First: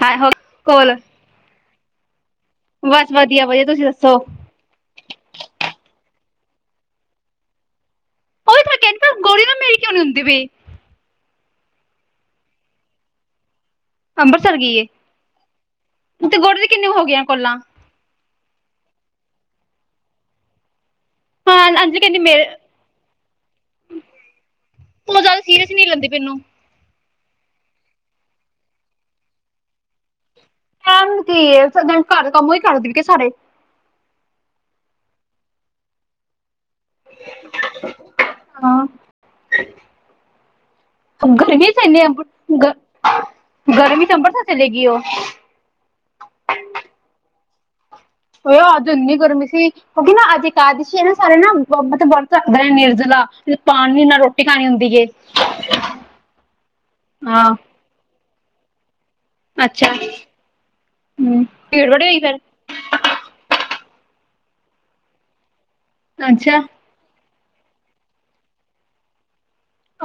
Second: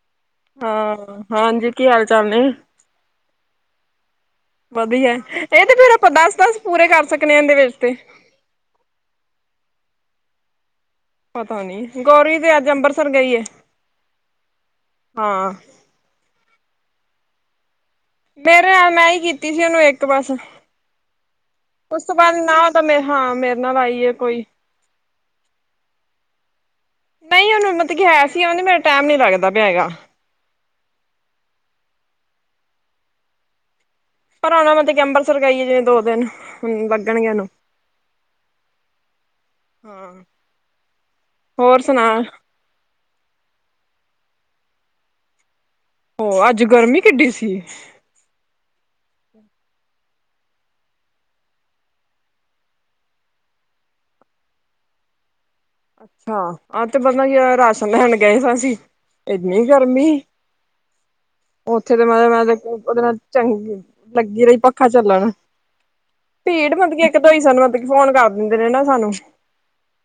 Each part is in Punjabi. ਹਾਂ ਹੋ ਕੋਲ ਹਾਂ, ਹਾਂਜੀ, ਕੀ ਹਾਲ ਚਾਲ ਨੇ? ਬਸ ਵਧੀਆ, ਵਧੀਆ, ਤੁਸੀਂ ਦੱਸੋ? ਵਧੀਆ। ਇਹ ਤੇ ਫੇਰ ਅੱਪਾ ਦੱਸ-ਦੱਸ ਪੂਰੇ ਕਰ ਸਕਨੇ ਆ, ਇਹਂਦੇ ਵਿੱਚ ਤੇ। ਉਹੀ ਤਾ ਕਹਿੰਦਾ, ਗੋਰੀ ਨਾ ਮੇਰੀ ਕਿਉਂ ਨਹੀਂ ਹੁੰਦੀ ਪਈ? ਪਤਾ ਨੀ, ਗੋਰੀ ਤੇ ਅੱਜ ਅੰਬਰਸਰ ਗਈ ਏ। ਅੰਬਰਸਰ ਗਈ ਏ। ਹਾਂ ਤੇ ਗੌਰੀ ਦੀ ਕਿੰਨੇ ਹੋ ਗਈ ਏ ਕੋਲਾਂ? ਮੇਰੇ ਨਾਲ, ਮੈਂ ਹੀ ਕੀਤੀ ਸੀ ਉਹਨੂੰ ਇੱਕ ਬਸ। ਹਾਂ ਅੰਜਲੀ ਉਸ ਤੋਂ ਕਹਿੰਦੀ ਬਾਅਦ ਮੇਰੇ ਨਾ, ਉਹ ਤਾਂ, ਮੈਂ ਹਾਂ, ਮੇਰੇ ਨਾਲ ਆਈ ਏ, ਕੋਈ। ਉਹ ਜ਼ਿਆਦਾ ਸੀਰੀਅਸ ਨੀ ਲੈਂਦੇ ਮੈਨੂੰ। ਨਹੀਂ, ਉਹਨੂੰ ਮਤਲਬ ਕੀ ਹੈ ਸੀ ਉਹਨੂੰ ਮੇਰਾ ਟਾਈਮ ਨਹੀਂ ਲੱਗਦਾ ਪਿਆ ਹੈਗਾ। ਟੈਮ ਕੀ ਏ? ਘਰ ਕੰਮ ਓਹੀ ਕਰਦੀ ਕੇ ਸਾਰੇ? ਪਰ ਆਣਾ ਪਤਾ ਕਿ ਅੰਬਰਸਰ ਗਈ ਏ। ਜਿਵੇਂ ਦੋ ਦਿਨ ਲੱਗਣਗੇ ਉਹਨੂੰ। ਹਾਂ ਹੂੰ। ਗਰਮੀ ਚ ਏਨੀ? ਗ ਗਰਮੀ ਚ ਅੰਬਰਸਰ ਚਲੇਗੀ ਉਹ? ਹੋ, ਅੱਜ ਗਰਮੀ ਕਿੱਡੀ ਸੀ। ਓ ਅੱਜ ਦੇ ਏਨੀ ਗਰਮੀ ਸੀ ਕਿਉਂਕਿ ਅਜ ਅਕਾਦਸ਼ੀ ਏ ਨਾ। ਸਾਰੇ ਨਾ ਮਤਬ ਵਰਤ ਰੱਖਦੇ ਨੇ, ਨਿਰਜਲਾ। ਪਾਣੀ ਨਾ, ਰੋਟੀ ਖਾਣੀ ਹੁੰਦੀ ਏ। ਅੱਛਾ, ਅੱਜ ਤੇ ਪਤਾ ਕੀ ਹਾਂ ਰਾਸ਼ਨ ਲੈਣ ਗਏ ਸਾ ਅਸੀ ਏਨੀ ਅੱਛਾ ਗਰਮੀ। ਹੂੰ ਭੀੜ ਉੱਥੇ ਬੜੀ ਤੇ ਹੋਈ ਮੈਂ, ਫਿਰ ਮੈਂ ਉਹਦੇ ਨਾਲ ਚੰਗੀ ਲੱਗੀ ਰਹੀ ਪੱਖਾ ਚੱਲਣ। ਅੱਛਾ ਭੀੜ ਵੱਧ ਦ ਹੀ ਸਾਨੂੰ, ਮਤਲਬ ਕੀ ਫੋਨ ਕਰ ਦਿੰਦੇ ਨੇ ਨਾ ਸਾਨੂੰ।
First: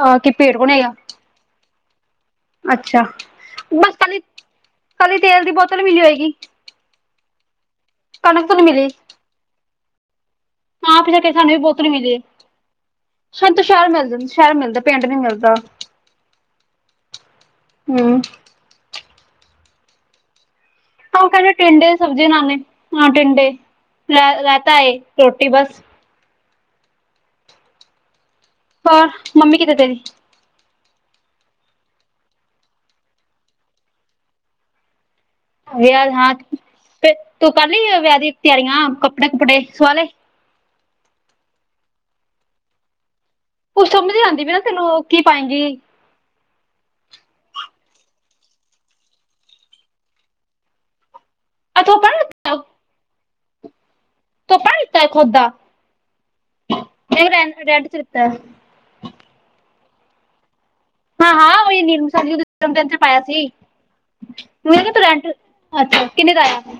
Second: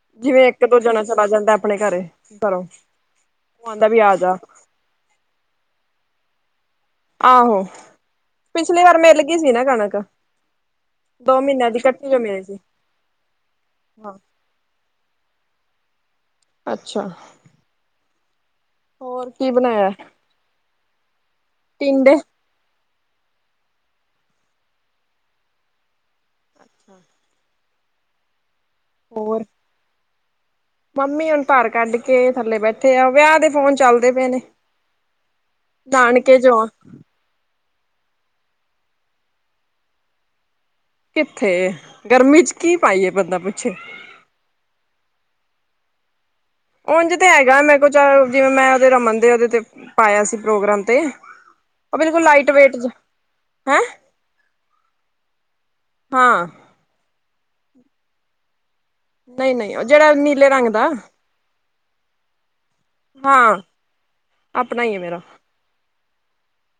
ਆਹ, ਕਿ ਪੀੜ੍ਹ ਇੱਕ-ਦੋ ਜਣਾ ਚਲਾ ਜਾਂਦਾ, ਆਪਣੇ ਘਰੇ ਘਰੋਂ ਉਹ ਅੱਛਾ। ਆਂਦਾ ਬਸ ਵੀ ਆ ਖਾਲੀ, ਜਾ। ਖਾਲੀ ਤੇਲ ਦੀ ਬੋਤਲ ਮਿਲੀ ਹੋਏਗੀ? ਆਹੋ। ਕਣਕ ਤੋਂ ਨੀ ਪਿਛਲੀ ਮਿਲੀ ਵਾਰ ਮਿਲ ਗਈ ਸੀ ਨਾ ਕਣਕ। ਹਾਂ [unintelligible] ਦੋ ਸਾਨੂੰ ਵੀ ਮਹੀਨਿਆਂ ਦੀ ਬੋਤਲ ਮਿਲੀ ਇਕੱਠੀ ਜੋ ਏ। ਸੀ। ਸ਼ਤ-ਸ਼ਹਿਰ ਮਿਲ ਹਾਂ ਜਾਂ ਸ਼ਹਿਰ ਮਿਲਦਾ, ਪਿੰਡ ਨੀ ਮਿਲਦਾ। ਅੱਛਾ। ਹੂੰ। ਹੋਰ ਕੀ ਬਣਾਇਆ? ਆ ਕਹਿੰਦੇ ਟਿੰਡੇ ਦੀ ਸਬਜ਼ੀ ਲਾਂਦੇ ਹਾਂ, ਟੀਂਡੇ, ਰਾਇਤਾ ਏ, ਰੋਟੀ ਬਸ। ਅੱਛਾ ਹ ਮੰਮੀ ਕਿਤੇੇ ਤੇ ਮੰਮੀ ਹੁਣ ਧਾਰ ਕੱਢ ਕੇ ਥੱਲੇ ਬੈਠੇ ਆ ਵਿਆਹ ਦੇ ਫੋਨ ਚੱਲਦੇ ਪਏ ਨੇ ਯਦ ਹਾਂ ਨਾਨਕੇ ਜੋ ਆ ਫ ਤੂੰ ਕਰੀ ਵਿਆਹ ਦੀ ਤਿਆਰੀਆਂ ਕੱਪੜੇ ਕੁੱਪੜੇ ਸਵਾਲੇ ਕਿੱਥੇ ਗਰਮੀ ਚ ਕੀ ਪਾਈਏ ਬੰਦਾ ਪੁੱਛੇ। ਤੂੰ ਸਮਝ ਆਉਂਦੀ ਪ ਨਾ ਤੈਨੂੰ ਕੀ ਪਾਏਗੀ ਉਝ ਤੇ ਹੈਗਾ ਮੈਂ ਕੋ ਚ ਜਿਵੇਂ ਮੈਂ ਦੇ ਰਮਨ ਦੇ ਦੇ ਤੇ ਪਾਇਆ ਸੀ ਪ੍ਰੋਗਰਾਮ ਤੇ ਆ ਉਹ ਧੋਪਾ ਨੀ ਬਿਲਕੁਲ ਲਾਈਟ ਵੇਟ ਜਾ ਹੈ ਧੁਪਾਤਾ ਖੁਦ ਦਾ ਹਾਂ ਰੈਂਡ ਚ ਦਿੱਤਾ ਨਹੀਂ ਨਹੀਂ ਉਹ ਜਿਹੜਾ ਨੀਲੇ ਰੰਗ ਦਾ ਨੀਮ ਸਾ ਜੀ ਜਨਮ ਦਿਨ ਚ ਪਾਇਆ ਸੀ ਹਾਂ ਆਪਣਾ ਉਹ ਹੀ ਹੈ ਮੇਰਾ ਰੈਂਟ ਅੱਛਾ ਕਿੰਨੇ ਦਾ ਆਇਆ [unintelligible]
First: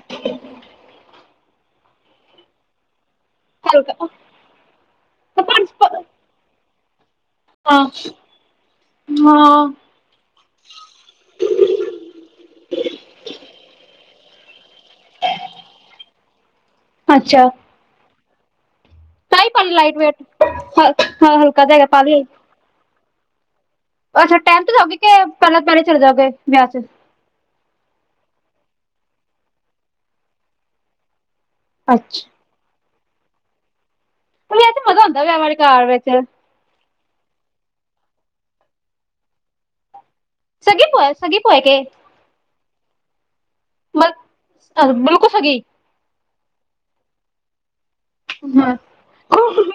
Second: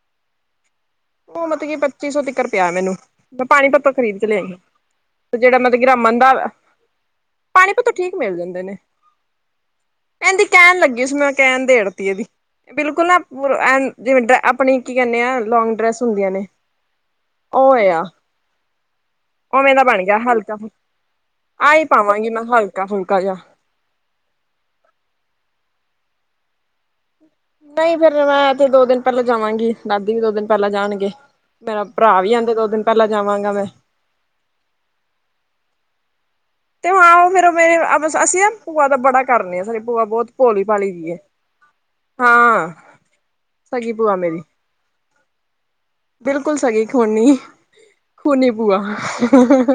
ਉਹ ਮਤਲਬ ਕਿ ਪੱਚੀ ਸੌ ਤਰ ਪਿਆ ਮੈਨੂੰ ਮੈਂ ਪਾਣੀ ਪੱਤੋ ਹਲਕਾ ਖਰੀਦ ਚ ਲਿਆਗੀ ਤੇ ਜਿਹੜਾ ਪੰਜ ਮਤਲਬ ਕਿ ਰਮਨ ਹਾਂ ਦਾ ਪਾਣੀ ਪੱਤੋ ਠੀਕ ਮਿਲ ਜਾਂਦੇ ਨੇ ਹਾਂ ਕਹਿੰਦੀ ਕਹਿਣ ਲੱਗੀ ਸੀ ਮੈਂ ਕਹਿਣ ਦੇੜਤੀ ਇਹਦੀ ਬਿਲਕੁਲ ਆਪਣੀ ਕੀ ਕਹਿੰਦੇ ਆ ਲੋਂਗ ਡਰੈਸ ਹਦੀ ਨੇ ਅੱਛਾ ਉਹ ਆ ਤਾਈ ਪਾ ਉਵੇਂ ਲਈ ਦਾ ਲਾਈਟ ਬਣ ਗਿਆ ਵੇਟ ਹਲਕਾ ਹਾਂ ਹਲਕਾ ਫੁਕਾ ਆ ਤਾਂ ਹੀ ਹੈਗਾ ਪਾ ਲਈ ਪਾਵਾਂਗੀ ਮੈਂ ਹਲਕਾ ਫੁਲਕਾ ਜਿਹਾ ਅੱਛਾ ਟਾਈਮ ਤੇ ਜਾਓਗੀ ਕਿ ਪਹਿਲਾਂ ਤੋਂ ਪਹਿਲੇ ਚਲੇ ਜਾਓਗੇ ਵਿਆਹ ਚ ਨਹੀਂ ਫਿਰ ਮੈਂ ਤੇ ਦੋ ਦਿਨ ਪਹਿਲਾਂ ਜਾਵਾਂਗੀ ਦਾਦੀ ਵੀ ਦੋ ਦਿਨ ਪਹਿਲਾਂ ਜਾਣਗੇ ਮੇਰਾ ਭਰਾ ਅੱਛਾ ਵੀ ਆਂਦੇ ਦੋ ਦਿਨ ਪਹਿਲਾਂ ਜਾਵਾਂਗਾ ਮੈਂ ਵੈਸੇ ਮਜਾ ਆਂਦਾ ਵਿਆਹ ਵਾਲੇ ਘਰ ਵਿੱਚ ਤੇ ਹਾਂ ਉਹ ਫੇਰੇ ਮੇਰੇ ਅਸੀਂ ਭੂਆ ਤਾਂ ਬੜਾ ਕਰਨੀੇ ਆ ਭੂਆ ਬਹੁਤ ਭੋਲੀ ਸਗੀ ਪਾਲੀ ਪੋਏ ਗਈਏ ਸਗੀ ਪੋਏ ਕੇ ਹਾਂ ਸਗੀ ਭੂਆ ਮੇਰੀ ਛ ਗਈ ਬਿਲਕੁਲ ਸਗੀ ਖਹੋਣੀ ਖੋਨੀ ਹਾਂ ਬੂਆ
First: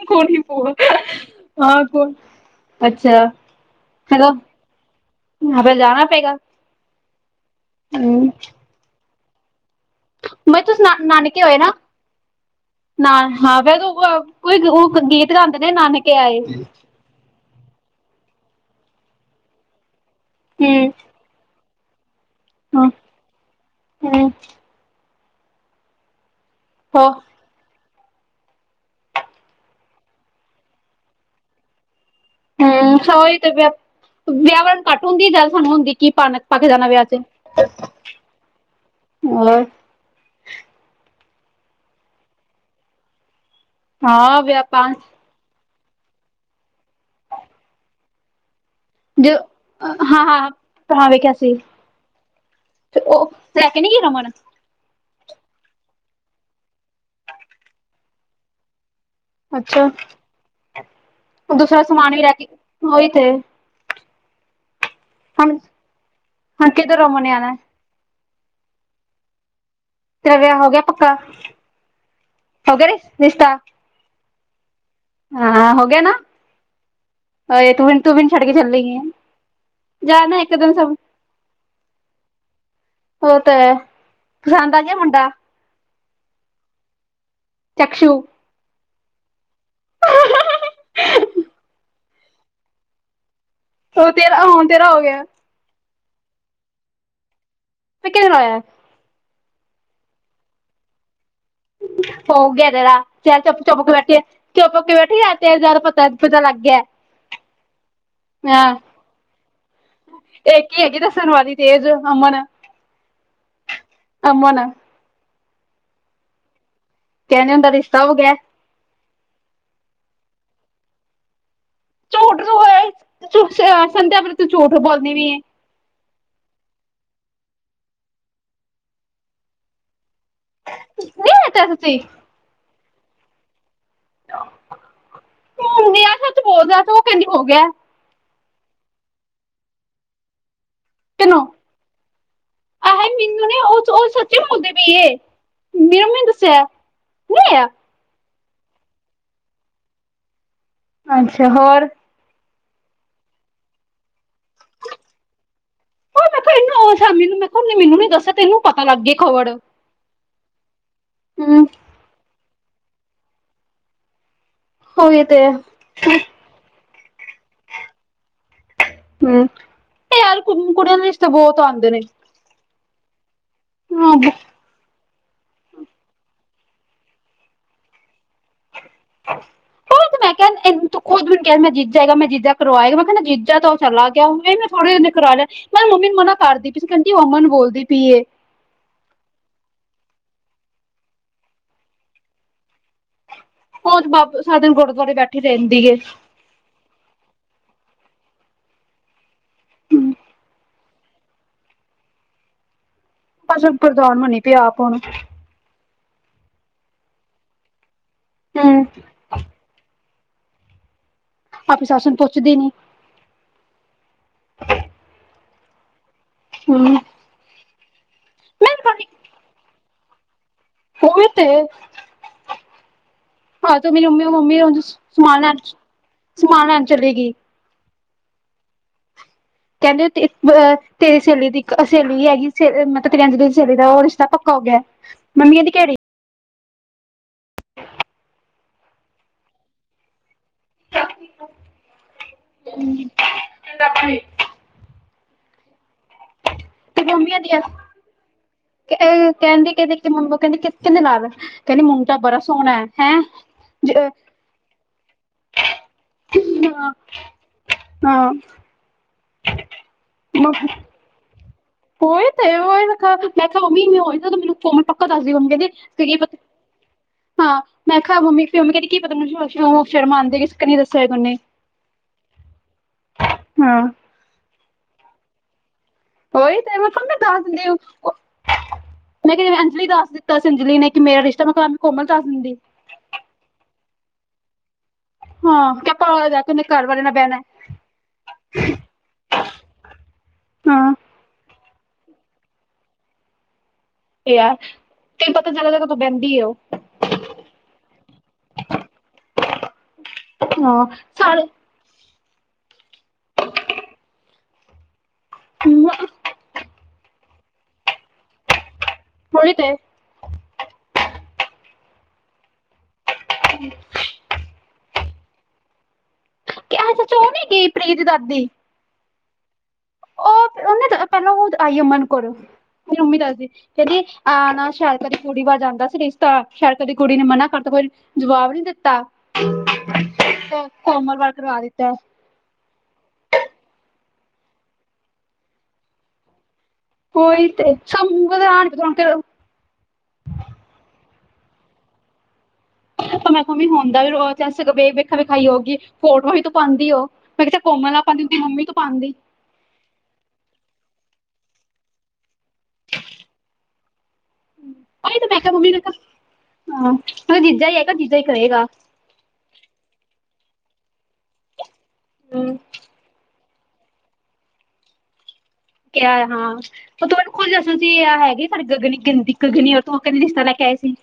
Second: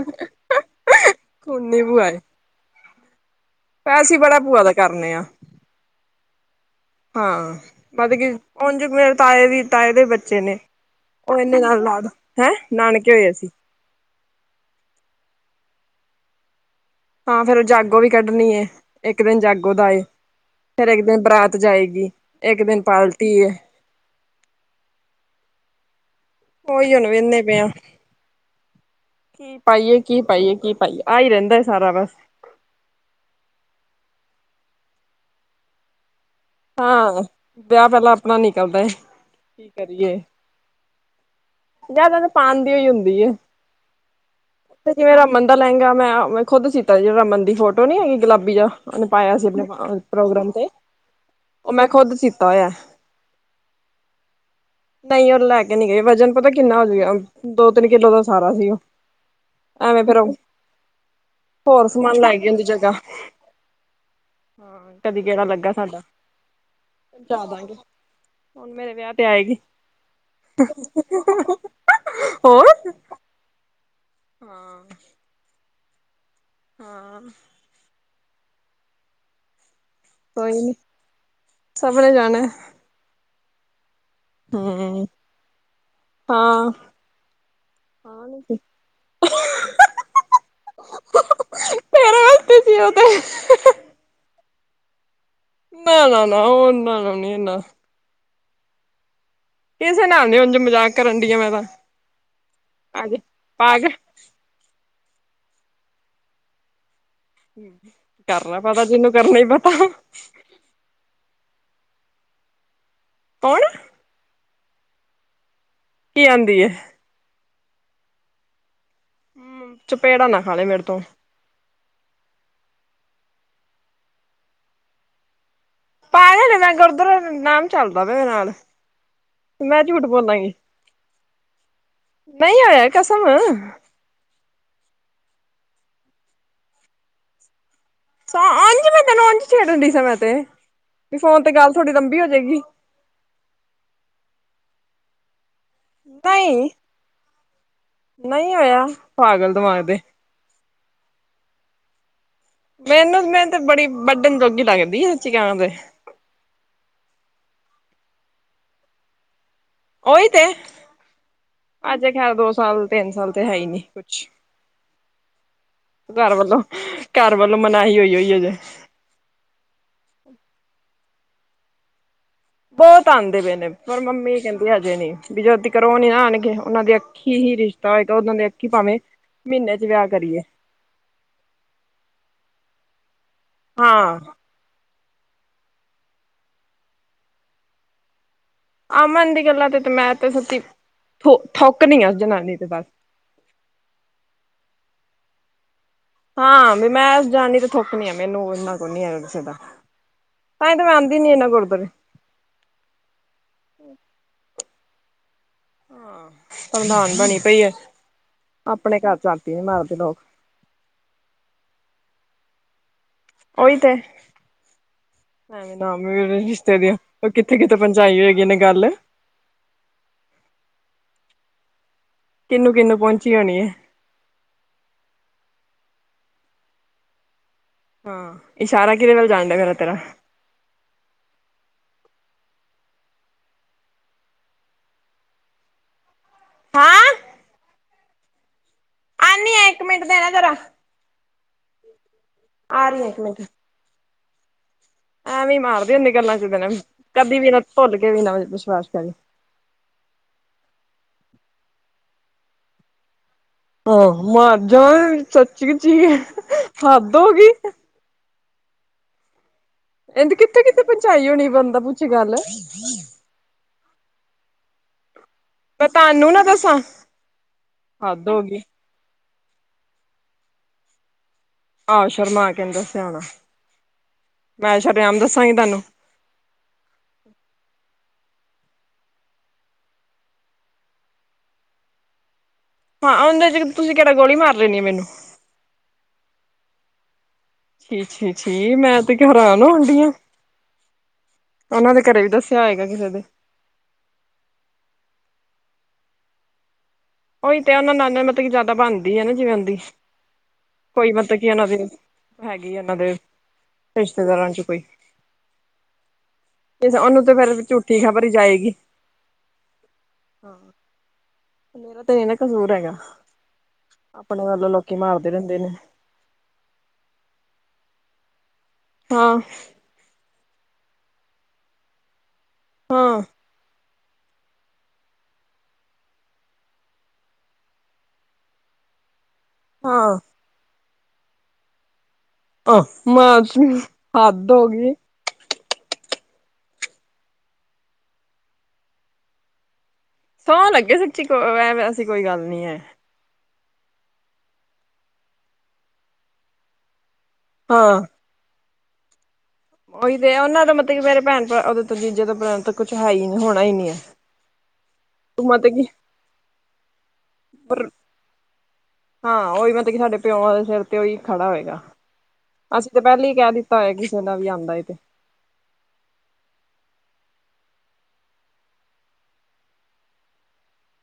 ਕੌਣ ਹੀ ਪੂਆ ਖੋਨੀ ਬੂਆ ਏ ਪੈਸੇ ਬੜਾ ਭੂਆ ਦਾ ਕਰਨੇ ਆ ਹਾਂ ਵੱਧ ਗਿਆ ਹੁਣ ਜੇ ਮੇਰੇ ਤਾਏ ਵੀ, ਤਾਏ ਦੇ ਬੱਚੇ ਨੇ ਮੈਂ ਤੁਸੀਂ ਨਾ ਉਹ ਨਾਨਕੇ ਹੋਏ ਇਹਨੇ ਨਾ ਨਾਲ ਲਾਦੋ ਹੈਂ ਨਾਨਕੇ ਨਾ ਹੋਏ ਸੀ। ਹਾਂ ਫੇਰ ਕੋਈ ਉਹ ਗੀਤ ਗਾਦੇ ਨੇ ਨਾਨਕੇ ਆਏ, ਹਾਂ ਫੇਰ ਉਹ ਜਾਗੋ ਵੀ ਕੱਢਣੀ ਇੱਕ ਦਿਨ ਜਾਗੋ ਦਾ ਏ ਫੇਰ ਹਮ ਇੱਕ ਦਿਨ ਬਰਾਤ, ਜਾਏਗੀ ਇੱਕ ਦਿਨ ਹਮ ਪਾਰਟੀ ਹੈ, ਹਮ ਉਹੀ ਹੁਣ ਹੋ ਵੇਨੇ ਪਏ ਆ। ਕੀ ਪਾਈਏ ਕੀ ਪਾਈਏ ਕੀ ਪਾਈਏ ਆ ਹੀ ਰਹਿੰਦਾ ਸਾਰਾ ਬਸ, ਹੂੰ ਔਹੀ ਤੇ ਵਿ ਵਿਆਹ ਵੱਲ ਘੱਟ ਹੁੰਦੀ ਐ ਜਾਦਾ ਸਾਨੂੰ ਹੁੰਦੀ ਕਿ ਪਾਨਾ? ਹਾਂ ਵਿਆਹ ਪਹਿਲਾਂ ਆਪਣਾ ਨਿਕਲਦਾ ਹੋਰ ਕੀ ਕਰੀਏ, ਜਿਆਦਾ ਤਾਂ ਪਾਣ ਦੀ ਈ ਹੁੰਦੀ ਐ। ਹਾਂ ਵਿ ਲਹਿੰਗਾ ਮੈਂ ਖੁਦ ਸੀ ਕੀਤਾ ਜਹੜਾ ਰਮਨ ਦੀ ਫੋਟੋ ਨੀ ਹੈਗੀ ਗੁਲਾਬੀ ਦਾ ਪਾਇਆ ਜੋ ਸੀ ਆਪਣੇ ਹਾਂ ਹਾਂ ਪ੍ਰੋਗਰਾਮ ਤੇ ਹਾਂ ਵੇਖਿਆ ਸੀ ਉਹ ਮੈਂ ਖੁਦ ਸਿਤਾ ਹੋਇਆ ਤੇ ਉਹ ਲੈ ਕੇ ਨੀ ਗਈ ਰਮਨ ਨਹੀਂ ਉਹਨ ਲੈ ਕੇ ਨਹੀਂ ਗਏ ਵਜਨ ਪਤਾ ਕਿੰਨਾ ਹੋਜੂਗਾ ਦੋ ਤਿੰਨ ਕਿਲੋ ਦਾ ਸਾਰਾ ਸੀ ਉਹ ਅੱਛਾ ਐਵੇਂ ਫੇਰ ਦੂਸਰਾ ਹੋਰ ਸਮਾਨ ਵੀ ਲੈ ਰਹਿ ਕੇ ਗਈ ਉਹਦੀ ਜਗ੍ਹਾ ਉਹੀ ਤੇ ਹਾਂ ਕਦੀ ਗੇੜਾ ਹੁਣ ਲੱਗਾ ਸਾਡਾ ਹੁਣ ਕਿੱਧਰ ਰਮਨ ਨੇ ਜਾ ਆਣਾ ਦਾਂਗੇ ਹੁਣ ਮੇਰੇ ਵਿਆਹ ਤੇ ਆਏਗੀ, ਤੇਰਾ ਵਿਆਹ ਹੋ ਗਿਆ ਪੱਕ ਹੋਰ ਹੋ ਗਿਆ ਰਿਸਤਾ ਹਾਂ- ਹਾਂ ਹੋ ਗਿਆ ਨਾ, ਹਾਂ, ਅ ਤੂੰ ਤੂੰ ਮੈਨੁੰ ਛੱਡ ਕੇ ਚਲੇ ਗੀ ਹੈ। ਜਾ ਨਾ ਇੱਕ ਕੋਈ ਦਿਨ ਨੀ ਸਭ ਸਭ ਨੇ ਜਾਣਾ, ਔ ਤਾਂ ਹੈ। ਪਸੰਦ ਆ ਗਿਆ ਹੂੰ ਮੁੰਡਾ ਹਾਂ ਚਕਸ਼ੂ ਹਾਂ ਨੀ [unintelligible] [unintelligible] ਉਹ ਤੇਰਾ ਹੁਣ ਤੇਰਾ ਹੋ ਗਿਆ। ਨਾ-ਨਾ-ਨਾ ਉਹਨਾ ਨ ਇਨਾ ਕਿਦਾ ਆ ਕਿਸੇ ਨਾਲ ਨੀ ਉਝ ਮਜ਼ਾਕ ਕਰਨ ਡੀ ਆ ਮੈਂ ਤਾਂ ਹੋ ਗਿਆ ਤੇਰਾ ਆਜੇ ਚੱਲ ਚੁਪ-ਚੁਪ ਪਾਗ ਕੇ ਬੈਠੇ ਚੁੱਪ ਕੇ ਬੈਠੇ ਕਿ ਹੋਇਆ ਤੇਰਾ ਪਤਾ ਲੱਗ ਗਿਆ। ਕਰਲਾ ਹਾਂ ਪਤਾ ਜਿਹਨੂੰ ਕਰਨਾ ਹੀ ਪਤਾ ਇੱਕ ਹੀ ਹੈਗੀ ਦੱਸਣ ਵਾਲੀ ਤੇਜ ਅਮਨ ਕੌਣ? ਅਮਨ ਕੀ ਆਂਦੀ ਐ, ਕਹਿਦੇ ਨੇ ਉੁਂਨਦਾ ਰਿਸ਼ਤਾ ਹੋ ਗਿਆ। ਹੂ ਚਪੇੜਾ ਨਾ ਖਾਲੇ ਮੇਰੇ ਤੋਂ ਝੂਠ ਕਿਉਂ ਬੋਲਿਆ ਆਪਣੇ ਤੂੰ ਝੂਠ ਬੋਲਦੀ ਵੀ ਹੈ। ਭਾਵੇਂ ਗੁਰਦੁਆਰੇ ਨਾਮ ਚੱਲਦਾ ਮੇਰੇ ਨਾਲ ਮੈਂ ਝੂਠ ਹੋਇਆ ਨਹੀ-ਨਹੀ ਨਹੀਂ ਤਾਂ ਸੱਚੀ ਹੋਇਆ ਨਹੀ ਹੋਇਆ ਕਸਮ [unintelligible] ਉਹ ਕਹਿੰਦੀ ਐ ਹੋਗਿਆ। ਸੋ ਅੰਜ ਮੈਂ ਤਾ ਉਜ ਛੇੜਦੀ ਸਾ ਮੈ ਤੇ ਨੀ ਫੋਨ ਕਿਨੂੰ ਤੇ ਗੱਲ ਥੋੜੀ ਲੰਬੀ ਹੋ ਜਾਏਗੀ। ਕਿਉਂ ਰੋਂਦੀ ਪਈ ਏ, ਮੇਰੀ ਮਂਮੀ ਨੇ ਦੱਸਿਆ ਨਹੀ, ਓਏ ਆ ਨਹੀ ਹੋਇਆ, ਪਾਗਲ ਦਿਮਾਗ ਦੇ ਅੱਛਾ ਹੋਰ? ਮੈਨੂੰ ਮੈਂ ਤੇ ਬੜੀ ਵਢਣ ਜੋਗੀ ਲੱਗਦੀ ਆ, ਸੱਚੀਂ ਕਹਾਂ ਤੇ ਉਹਨੇ ਮੈਨੂੰ ਨੀ ਦੱਸਿਆ, ਤੈਨੂੰ ਪਤਾ ਲੱਗ ਗਈ ਖਬਰ ਓਹੀ ਤੇ, ਅਜੇ ਖੈਰ ਦੋ ਸਾਲ ਤਿਨ ਸਾਲ ਤੇ ਹੈ ਹੀ ਨੀ ਕੁਛ ਉਹੀ ਤੇ ਹੈ। ਘਰ ਵੱਲੋਂ ਘਰ ਵਲੋ ਮਨਾਹੀ ਹੋਈ, ਹੋਈ ਅਜੇ ਹੂੰ, ਯਾਰ ਕੁੜੀਆਂ ਨੂੰ ਰਿਸ਼ਤੇ ਬਹੁਤ ਆਉਂਦੇ ਨੇ ਬਹੁਤ ਆਉਂਦੇ ਪਏ ਨੇ ਪਰ ਹਾਂ ਮੰਮੀ ਕਹਿੰਦੀ ਹਜੇ ਨਹੀ ਜਦ ਤਿਕਰ ਉਹ ਨੀ ਨਾ ਆਉਣਗੇ, ਉਹਨਾਂ ਦੀ ਅੱਖੀਂ ਹੀ ਰਿਸ਼ਤਾ ਹੋਏਗਾ। ਉਹਨਾਂ ਦੇ ਅੱਖੀਂ ਭਾਂਵੇ, ਮਹੀਨੇ ਚ ਉਹ ਵਿਆਹ ਤੇ ਮੈਂ ਕਰੀਏ ਕਿਹਾ ਤੂੰ ਖੁਦ ਮੈਨੂੰ ਕਹਿ ਮੈਂ ਜੀਜਾ ਹੈਗਾ ਮੈਂ ਜੀਜਾ ਕਰਵਾਏਗਾ, ਮੈਂ ਕਿਹਾ ਜੀਜਾ ਤੋ ਚਲਾ ਹਾਂ ਗਿਆ, ਉਨੇ ਤੇ ਸਾਰਿਆਂ ਦੇ ਕਰਾ ਲਿਆ ਮੈਂ ਕਿਹਾ ਮੰਮੀ ਨੂੰ ਮਨਾ ਕਰਦੀ ਪਈ ਸੀ ਕਹਿਦੀ ਅਮਨ ਬੋਲਦੀ ਪੀਏ ਅਮਨ ਦੀ ਗੱਲਾਂ ਤੇ ਮੈਂ ਤੇ ਸੱਚੀ ਥੋ ਥੁੱਕ ਦੀ ਆ ਜਨਾਨੀ ਤੇ ਬਸ ਉਹ ਬਾਬੇ ਸਾ ਦਿਨ ਗੁਰਦੁਆਰੇ ਬੈਠੀ ਰਹਿੰਦੀ ਏ ਹਾਂ ਵੀ ਮੈਂ ਜਾਣੀ ਤੇ ਥੁੱਕ ਨੀ ਆ ਮੈਨੂੰ ਇਨਾ ਕੁ ਨੀ ਹੈ ਕਿਸੇ ਦਾ ਤਾਂਹੀ ਤੇ ਮੈਂ ਆਂਦੀ ਨੀ ਇਨਾ ਗੁਰਦੁਆਰੇ, ਪ੍ਰਧਾਨ ਬਣੀ ਪਈ ਆਪ ਪਿਆ ਆਪ ਹੁਣ ਪ੍ਰਧਾਨ ਬਣੀ ਪਈ ਹੈ, ਹੂੰ ਆਪਣੇ ਘਰ ਚ ਝਾਤੀ ਨੀ ਮਾਰਦੇ ਲੋਕ ਆਪਣੀ ਸੱਸ ਨੂੰ ਤੇ ਪੁੱਛਦੀ ਨਹੀ ਐਵੇ ਨੀ ਰਿਸ਼ਤੇ ਹੂੰ ਦੀਆਂ ਉਹ ਕਿਥੇ-ਕਿਥੇ ਜਾਈ ਹੋਗੀ ਨੇ ਮੈਂ ਗੱਲ ਖਾਣੀ ਉਹੀ ਤੇ, ਕਿਹਨੂੰ-ਕਿਹਨੂੰ ਪਹੁੰਚੀ ਹੋਣੀ ਐ। ਹਾਂ ਤੇ ਮੇਰੀ ਮੰਮੀ, ਮੰਮੀ ਸਮਾਨ ਲੈ ਸਮਾਨ ਲੈਣ ਚੱਲੇਗੀ। ਹਾਂ, ਇਸ਼ਾਰਾ ਕਿਰੇ ਨਾਲ ਕਹਿੰਦੇ, ਅਹ ਤੇਰੀ ਸਹੇਲੀ ਦੀ ਸਹੇਲੀ ਹੈਗੀ, ਮਤਲਬ ਤਿਰੰਜਲੀ ਦੀ ਸਹੇਲੀ ਦਾ, ਉਹ ਰਿਸ਼ਤਾ ਪੱਕਾ ਹੋ ਗਿਆ, ਮੰਮੀ ਕਹਿੰਦੇ ਕਿਹੜੀ। ਹਾਂ । ਆਉਂਦੀ ਹਾਂ, ਇੱਕ ਮਿੰਟ ਦੇਣਾ ਜਰਾ, ਆ ਰਹੀ ਆ ਇੱਕ ਮਿੰਟ। ਕਿਹੜੀ ਐਵੇਂ ਮਾਰਦੀ ਹੁੰਦੀ, ਗੱਲਾਂ ਚ ਗੱਲ ਤੇ ਮੰਮੀਆਂ ਦੀਆਂ ਕਰੀ। ਕਹਿੰਦੀ, ਕਿਹਦੇ ਮੰਮ ਕਹਿੰਦੇ ਨਾ ਰੱਖੀ। ਕਹਿੰਦੀ, ਮੁੰਡਾ ਬੜਾ ਸੋਹਣਾ, ਹੈਂ। ਹਾਂ, ਮਰ ਜਾ ਸੱਚੀ ਸੀ ਹੱਦ ਹੋ ਗਈ। ਹਾਂ ਕਹਿੰਦੀ ਕਿੱਥੇ- ਕਿਥੇ ਪਹੁੰਚਾਈ ਹੋਣੀ, ਬੰਦਾ [unintelligible] ਪੁੱਛ ਗੱਲ ਦੱਸਦੀ ਮੰਮੀ ਕਹਿੰਦੇ ਮੈਂ ਕੀ ਤੁਹਾਨੂੰ ਪਤਾ ਨਾ ਦੱਸਾਂ ਹਾਂ, ਮੈਂ ਕਿਹਾ ਹੱਦ ਹੋ ਮੰਮੀ- ਗਈ। ਮੰਮੀ ਕਹਿੰਦੀ ਕੀ ਪਤਾ ਕਿਉ ਸ਼ਰਮਾਂਦੇ ਕਿ ਨਹੀਂ ਦੱਸਿਆ ਉਹਨੇ ਆਹੋ ਸ਼ਰਮਾ ਕੇ ਨਹੀਂ ਦੱਸਿਆ ਹੋਣਾ, ਹਾਂ ਮੈਂ ਸ਼ਰੇਆਮ ਦੱਸਾਂਗੀ ਤੁਹਾਨੂੰ। ਉਹੀ ਤੇ ਮੈਂ ਕਿਹਾ, ਮੰਮੀ ਦੱਸ ਦਿਓ ਮੈਂ ਕਿਹਾ ਜਿਵੇਂ ਅੰਜਲੀ ਦੱਸ ਦਿੱਤਾ ਸੀ, ਅੰਜਲੀ ਨੇ ਕਿ ਮੇਰਾ ਰਿਸ਼ਤਾ, ਮੈਂ ਕਿਹਾ ਕਿ ਕੋਮਲ ਦੱਸ ਦਿੰਦੀ। ਹਾਂ, ਉਹਦੇ ਚ ਤੁਸੀਂ ਕਿਹੜਾ ਗੋਲੀ ਮਾਰ ਲੈਣੀ ਆ ਮੈਨੂੰ ਹਾਂ, ਕਿ ਘਰ ਵਾਲੇ ਨਾਲ ਬਹਿਣਾ। ਸ਼ੀ- ਸ਼ੀ, ਮੈਂ ਤੇ ਹੈਰਾਨ ਹੋ ਡਹੀ ਆ। ਹਾਂ ਉਹਨਾਂ, ਦੇ ਘਰੇ ਵੀ ਦੱਸਿਆ ਹੋਏਗਾ ਕਿਸੇ ਦੇ। ਤੇ ਆ ਤੇ, ਪਤਾ ਚੱਲਦਾ ਜਦੋਂ ਬਹਿੰਦੀ ਆ ਉਹ। ਉਹੀ ਤੇ ਉਹਨਾਂ ਨਾਲ ਮਤਲਬ ਕੀ ਜ਼ਿਆਦਾ ਬਣਦੀ ਏ ਨਾ, ਜੀਵਨ ਦੀ, ਹਾਂ ਕੋਈ ਮਤਲਬ ਸਾਰੇ ਕੀ ਉਹਨਾਂ ਦੀ ਹੈਗੀ, ਇਹਨਾਂ ਦੇ ਰਿਸ਼ਤੇਦਾਰਾਂ ਚ ਕੋਈ ਹੁਣੇ ਉਹਨੂੰ, ਤੇ ਫੇਰ ਝੂਠੀ ਖ਼ਬਰ ਜਾਏਗੀ। ਉਹੀ ਤੇ। ਮੇਰਾ ਤੇ ਨੀ ਨਾ ਕਸੂਰ ਹੈਗਾ, ਆਪਣੇ ਵੱਲੋਂ ਲੋਕੀ ਮਾਰਦੇ ਰਹਿੰਦੇ ਨੇ। ਕਿਆ, ਉਹ ਸੱਚ ਉਹ ਨੀ ਹੈਗੀ ਪ੍ਰੀਤ ਦਾਦੀ। ਹਾਂ। ਉਹ ਉਹਨੇ ਪਹਿਲਾਂ ਉਹ ਆਈ ਅਮਨ ਕੋਲ, ਮੇਰੀ ਮੰਮੀ ਹਾਂ, ਦੱਸਦੀ ਸੀ। ਕਹਿੰਦੀ ਆ ਨਾ ਸ਼ਾਂਤਾ ਦੀ ਕੁੜੀ ਵੱਲ ਜਾਂਦਾ ਸੀ ਰਿਸ਼ਤਾ, ਸ਼ਾਂਤਾ ਦੀ ਕੁੜੀ ਨੇ ਮਨਾ ਕਰਤਾ ਕੋਈ ਜਵਾਬ ਨੀ ਦਿੱਤਾ। ਹਾਂ। ਤੇ ਕੋਮਲ ਵਲ ਕਰਵਾ ਦਿੱਤਾ। ਆਹ। ਮੈਂਸ ਹੱਦ ਹੋ ਗਈ। ਓਈ ਤੇ [inaudible] ਸੋਂਹ ਲੱਗੇ, ਸੱਚੀ ਕੋ ਵੈਸੀ ਕੋਈ ਗੱਲ ਨਹੀਂ ਐ। ਮੈਂ ਕਿਹਾ ਵੀ ਹੁੰਦਾ'ਚੇ ਵੇਖਾ-ਵਿਖਾਈ ਹੋਗੀ, ਫੋਟੋਆਂ ਵੀ ਤੋ ਪਾਂਦੀ ਓ। ''ਮੈਂ ਕਿਹਾ ਚਲ ਕੋਮਲ ਹਾਂ। ਆਪਾਂ ਦੀ, ਉਹਦੀ ਮੰਮੀ ਤੋ ਪਾਂਦੀ। ਉਹੀ ਤੇ, ਉਹਨਾਂ ਦਾ ਮਤਲਬ ਮੇਰੇ ਭੈਣ- ਭਰਾ ਉਹ ਤੋਂ ਜੀਜੇ ਤਾਂ ਕੁਛ ਹੈ ਹੀ ਨਹੀਂ ਹੋਣਾ, ਹੀ ਨੀ ਹੈ ਉਹੀ ਤ ਮੈਂ ਕਿਹਾ ਮਾ ਤੇ ਮੰਮੀ ਨੇ ਕੀ ਕਿਹਾ ਹਾਂ, ਹੁਣ ਜੀਜਾ ਹੀ ਆਏਗਾ, ਜੀਜਾ ਹੀ ਕਰੇਗਾ। ਹਾਂ ਉਹੀ ਮਤਲਬ ਕਿ ਸਾਡੇ ਪਿਓ ਦੇ ਸਿਰ ਤੇ ਉਹੀ ਖੜਾ ਹੋਏਗਾ, ਅਸੀਂ ਤੇ ਪਹਿਲਾਂ ਹੀ ਕਹਿ ਦਿੱਤਾ ਭਾਵੇਂ ਕਿਸੇ ਨਾਲ ਵੀ ਆਉਂਦਾ ਏ ਤੇ ਕਿਹਾ ਹਾਂ, ਉਹ ਤਾਂ ਮੈਂਨੂੰ ਖੁਦ ਦੱਸਦੀ ਸੀਂ ਹੈਗੀ ਸਾਡੀ ਗਗਨੀ, ਗੰਦੀ ਗਗਨੀ ਤੂੰ ਕਹਿੰਦੀ ਜਿਸ ਰਿਸ਼ਤਾ ਲੈਕੇ ਆਈ ਸੀ।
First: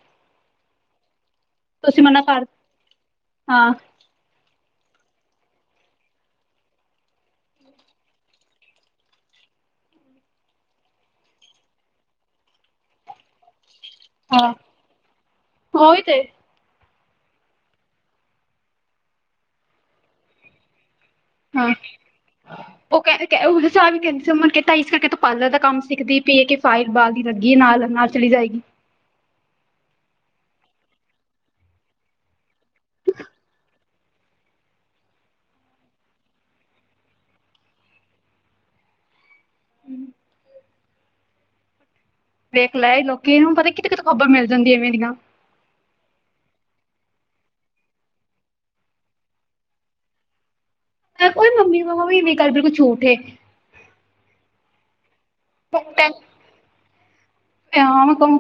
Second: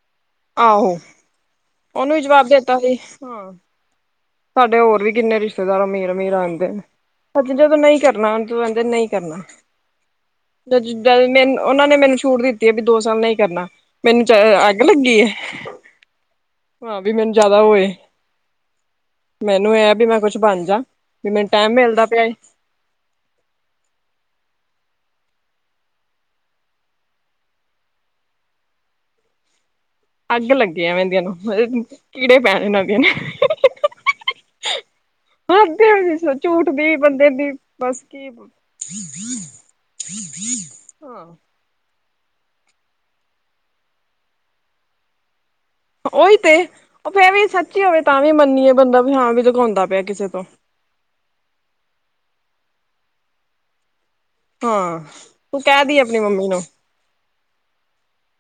ਆਹੋ, ਤੁਸੀਂ ਉਹਨੂੰ ਵੀ ਮਨਾ ਕਰ ਜਵਾਬ ਦੇ ਤਾ ਸੀ। ਹਾਂ ਸਾਡੇ ਹੋਰ ਵੀ ਕਿੰਨੇ ਰਿਸ਼ਤੇਦਾਰ ਅਮੀਰ -ਅਮੀਰ ਆਉਂਦੇ ਨੇ। ਜਦੋਂ ਨਹੀਂ ਕਰਨਾ, ਉਹ ਤੂੰ ਕਹਿਂਦੇ ਨਹੀਂ ਕਰਨਾ। ਜਦ ਮਨ ਉਹਨਾਂ ਨੇ ਮੈਨੂੰ ਛੂਟ ਦਿੱਤੀ ਹੈ ਵੀ, ਦੋ ਸਾਲ ਨਹੀਂ ਕਰਨਾ। ਮੈਨੂੰ'ਚ ਹਾਂ ਅੱਗ ਲੱਗੀ ਏ, ਉਹੀ ਤੇ ਹਾਂ। ਵੀ ਮੈਨੂੰ ਜਿਆਦਾ ਹੋਏ। ਮੈਨੂੰ ਇਹ ਵੀ ''ਮੈਂ ਕੁਛ ਬਣ ਜਾ। ਵੀ ਮੈਨੂੰ ਹਾਂ। ਟਾਈਮ ਮਿਲਦਾ ਪਿਆ ਉਹ ਕਹਿੰ ਸਾਨ ਵੀ ਕਹਿੰਦੇ ਸੀ ਮੁਨ ਕੇ ਢਾਈ ਘ ਪਾਰਲਰ ਦਾ ਕੰਮ ਸਿੱਖਦੀ ਪਈ ਹੈ ਕਿ, ਫਾਈਲ ਬਾਲ ਦੀ ਲੱਗੀ ਨਾਲ-ਨਾਲ ਚਲੀ ਜਾਏਗੀ। [unintelligible] ਅੱਗ ਲੱਗੀ ਐਵੇਦੀਆਂ ਨੂੰ, ਮਤਲਬ ਕੀੜੇ ਪੈਣ ਏਨਾਂ ਦੀਆਂ ਨ ਠੀ [unintelligible] ਹੱਧ ਹੋਗੀ ਝੂਠ ਦੀ, ਬੰਦੇ ਦੀ ਬਸ ਕੀ। ਹਾਂ। ਵੇਖ ਲੈਏ ਲੋਕੀ ਨੂੰ, ਪਤਾ ਕਿਤੋ- ਕਿਤੋ ਖ਼ਬਰ ਮਿਲ ਜਾਂਦੀ ਐਵੇਂ ਦੀਆਂ। ਓਹੀ ਤੇ, ਉਹ ਫੇਰ ਵੀ ਸੱਚੀ ਹੋਵੇ ਤਾਂ ਵੀ, ਮੰਨੀਏ ਬੰਦਾ ਵੀ, ਹਾਂ, ਵੀ ਲਕਾਉਂਦਾ ਪਿਆ ਕਿਸੇ ਤੋਂ। ਕੋਈ ਮੰਮੀ, ਮੰਮਾ ਵੀ ਗੱਲ ਬਿਲਕੁਲ ਝੂਠ ਹੇ। ਹਾਂ। ਤੂੰ ਕਹਿ ਦੀ ਆਪਣੀ ਮੰਮੀ ਨੂੰ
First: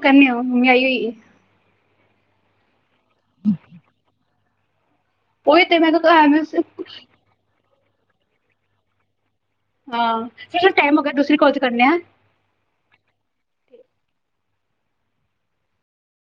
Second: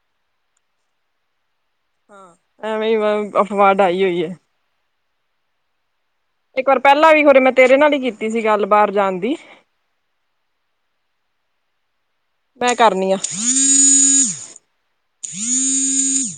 ਕਰਨੇ ਆ, ਮੰਮੀ ਆਈ ਹੋਈਏ। ਹਾਂ। ਐਵੇਂ ਹੀ ਬਸ, ਅਫਵਾਹ ਉਡਾਈ ਆਈ ਹੋਈ ਏ। ਓਹੀ ਤੇ ''ਮੈਂ ਤ ਇੱਕ ਵਾਰ ਪਹਿਲਾਂ ਵੀ ਹੋਰੇ ''ਮੈਂ ਤੇਰੇ ਨਾਲ ਹੀ ਕੀਤੀ ਸੀ, ਗੱਲ ਬਾਹਰ ਜਾਣ ਦੀ। ਹਾਂ। ਚਲੋ, ਟਾਈਮ ਹੋਗਿਆ ਦੂਸਰੀ ਕੌਲ'ਚ ਕਰਨੇ ਆ। ਮੈਂ ਕਾਰਨੀ ਆ।